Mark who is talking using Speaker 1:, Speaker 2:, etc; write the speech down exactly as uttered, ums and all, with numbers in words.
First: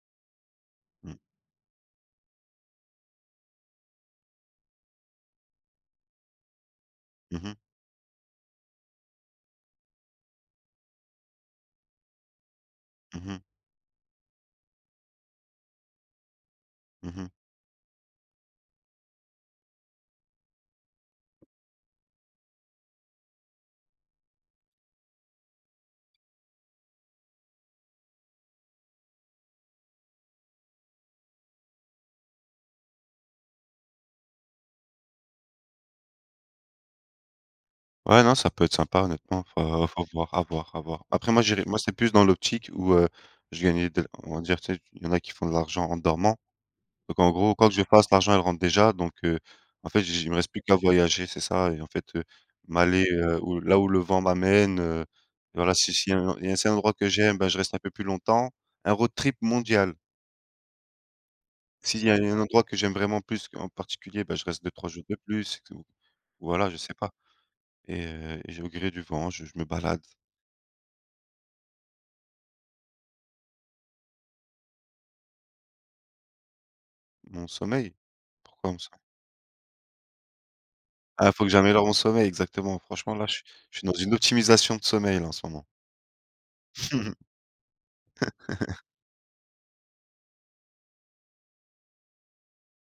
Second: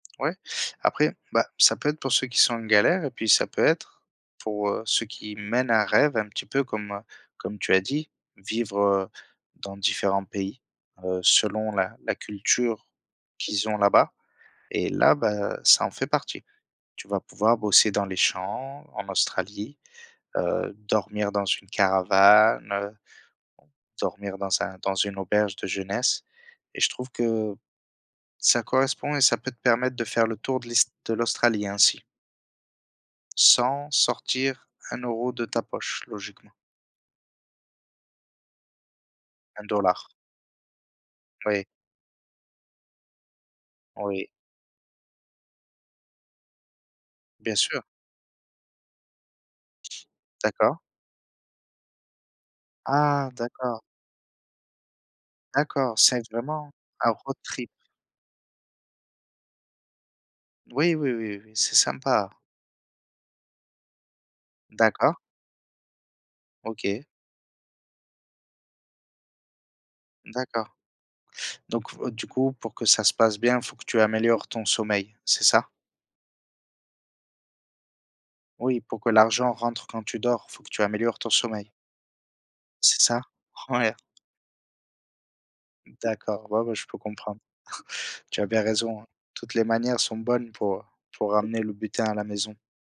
Speaker 1: Ouais,
Speaker 2: Mmh.
Speaker 1: après, bah ça peut être pour ceux qui sont en galère et puis ça peut être pour, heu, ceux qui mènent un rêve, un petit peu comme, heu,
Speaker 2: Mmh mh.
Speaker 1: comme tu as dit. Vivre, heu, dans différents pays, heu, selon la la culture
Speaker 2: Mmh mh.
Speaker 1: qu'ils ont là-bas, et là, bah ça en fait partie. Tu
Speaker 2: Mmh
Speaker 1: vas
Speaker 2: mh.
Speaker 1: pouvoir, bosser dans les champs en Australie, heu, dormir dans une caravane, heu, dormir dans un dans une auberge de jeunesse et je trouve que ça correspond et ça peut te permettre de faire le tour de l'ist de l'Australie ainsi sans sortir un euro de ta poche logiquement.
Speaker 2: Ouais, non ça peut être sympa honnêtement,
Speaker 1: un
Speaker 2: faut
Speaker 1: dollar
Speaker 2: faut voir, à voir, à voir. Après moi j'irai
Speaker 1: Oui.
Speaker 2: moi c'est plus dans l'optique où, heu, je gagnais de
Speaker 1: Oui.
Speaker 2: on va dire, tu sais? Il y en a qui font de l'argent en dormant, donc en gros,
Speaker 1: Bien
Speaker 2: quoi que
Speaker 1: sûr.
Speaker 2: je fasse, l'argent elle rentre déjà, donc heu, en fait, j j il me reste plus qu'à
Speaker 1: D'accord.
Speaker 2: voyager. C'est ça, et en fait, heu, m'aller,
Speaker 1: Ah
Speaker 2: heu, où là
Speaker 1: d'accord.
Speaker 2: où le vent m'amène, heu, et voilà. Si
Speaker 1: D'accord,
Speaker 2: s'il y a
Speaker 1: c'est
Speaker 2: un il y a s'il y a un
Speaker 1: vraiment,
Speaker 2: certain endroit que
Speaker 1: un road
Speaker 2: j'aime, bah, je
Speaker 1: trip.
Speaker 2: reste un peu plus longtemps. Un road trip mondial.
Speaker 1: Oui, oui, oui, oui, c'est
Speaker 2: S'il y a
Speaker 1: sympa.
Speaker 2: un endroit que j'aime vraiment plus, en particulier, bah je reste deux-trois jours de
Speaker 1: D'accord.
Speaker 2: plus c'est tout, voilà. Je sais
Speaker 1: OK.
Speaker 2: pas, et heu et je vais au gré du vent, je je me balade.
Speaker 1: D'accord, donc heu, du coup pour que ça se passe bien, faut que tu améliores ton sommeil, c'est ça?
Speaker 2: Mon sommeil, pourquoi mon
Speaker 1: Oui,
Speaker 2: som
Speaker 1: pour que l'argent rentre quand tu dors, faut que tu améliores ton
Speaker 2: Ah faut que
Speaker 1: sommeil.
Speaker 2: j'améliore mon sommeil, exactement.
Speaker 1: C'est
Speaker 2: Franchement
Speaker 1: ça,
Speaker 2: là, je suis je suis dans
Speaker 1: ouais.
Speaker 2: une optimisation de sommeil là, en ce moment.
Speaker 1: D'accord, ouais, ouais je peux comprendre. Tu as bien raison hein, toutes les manières sont bonnes, pour pour ramener le butin à la maison.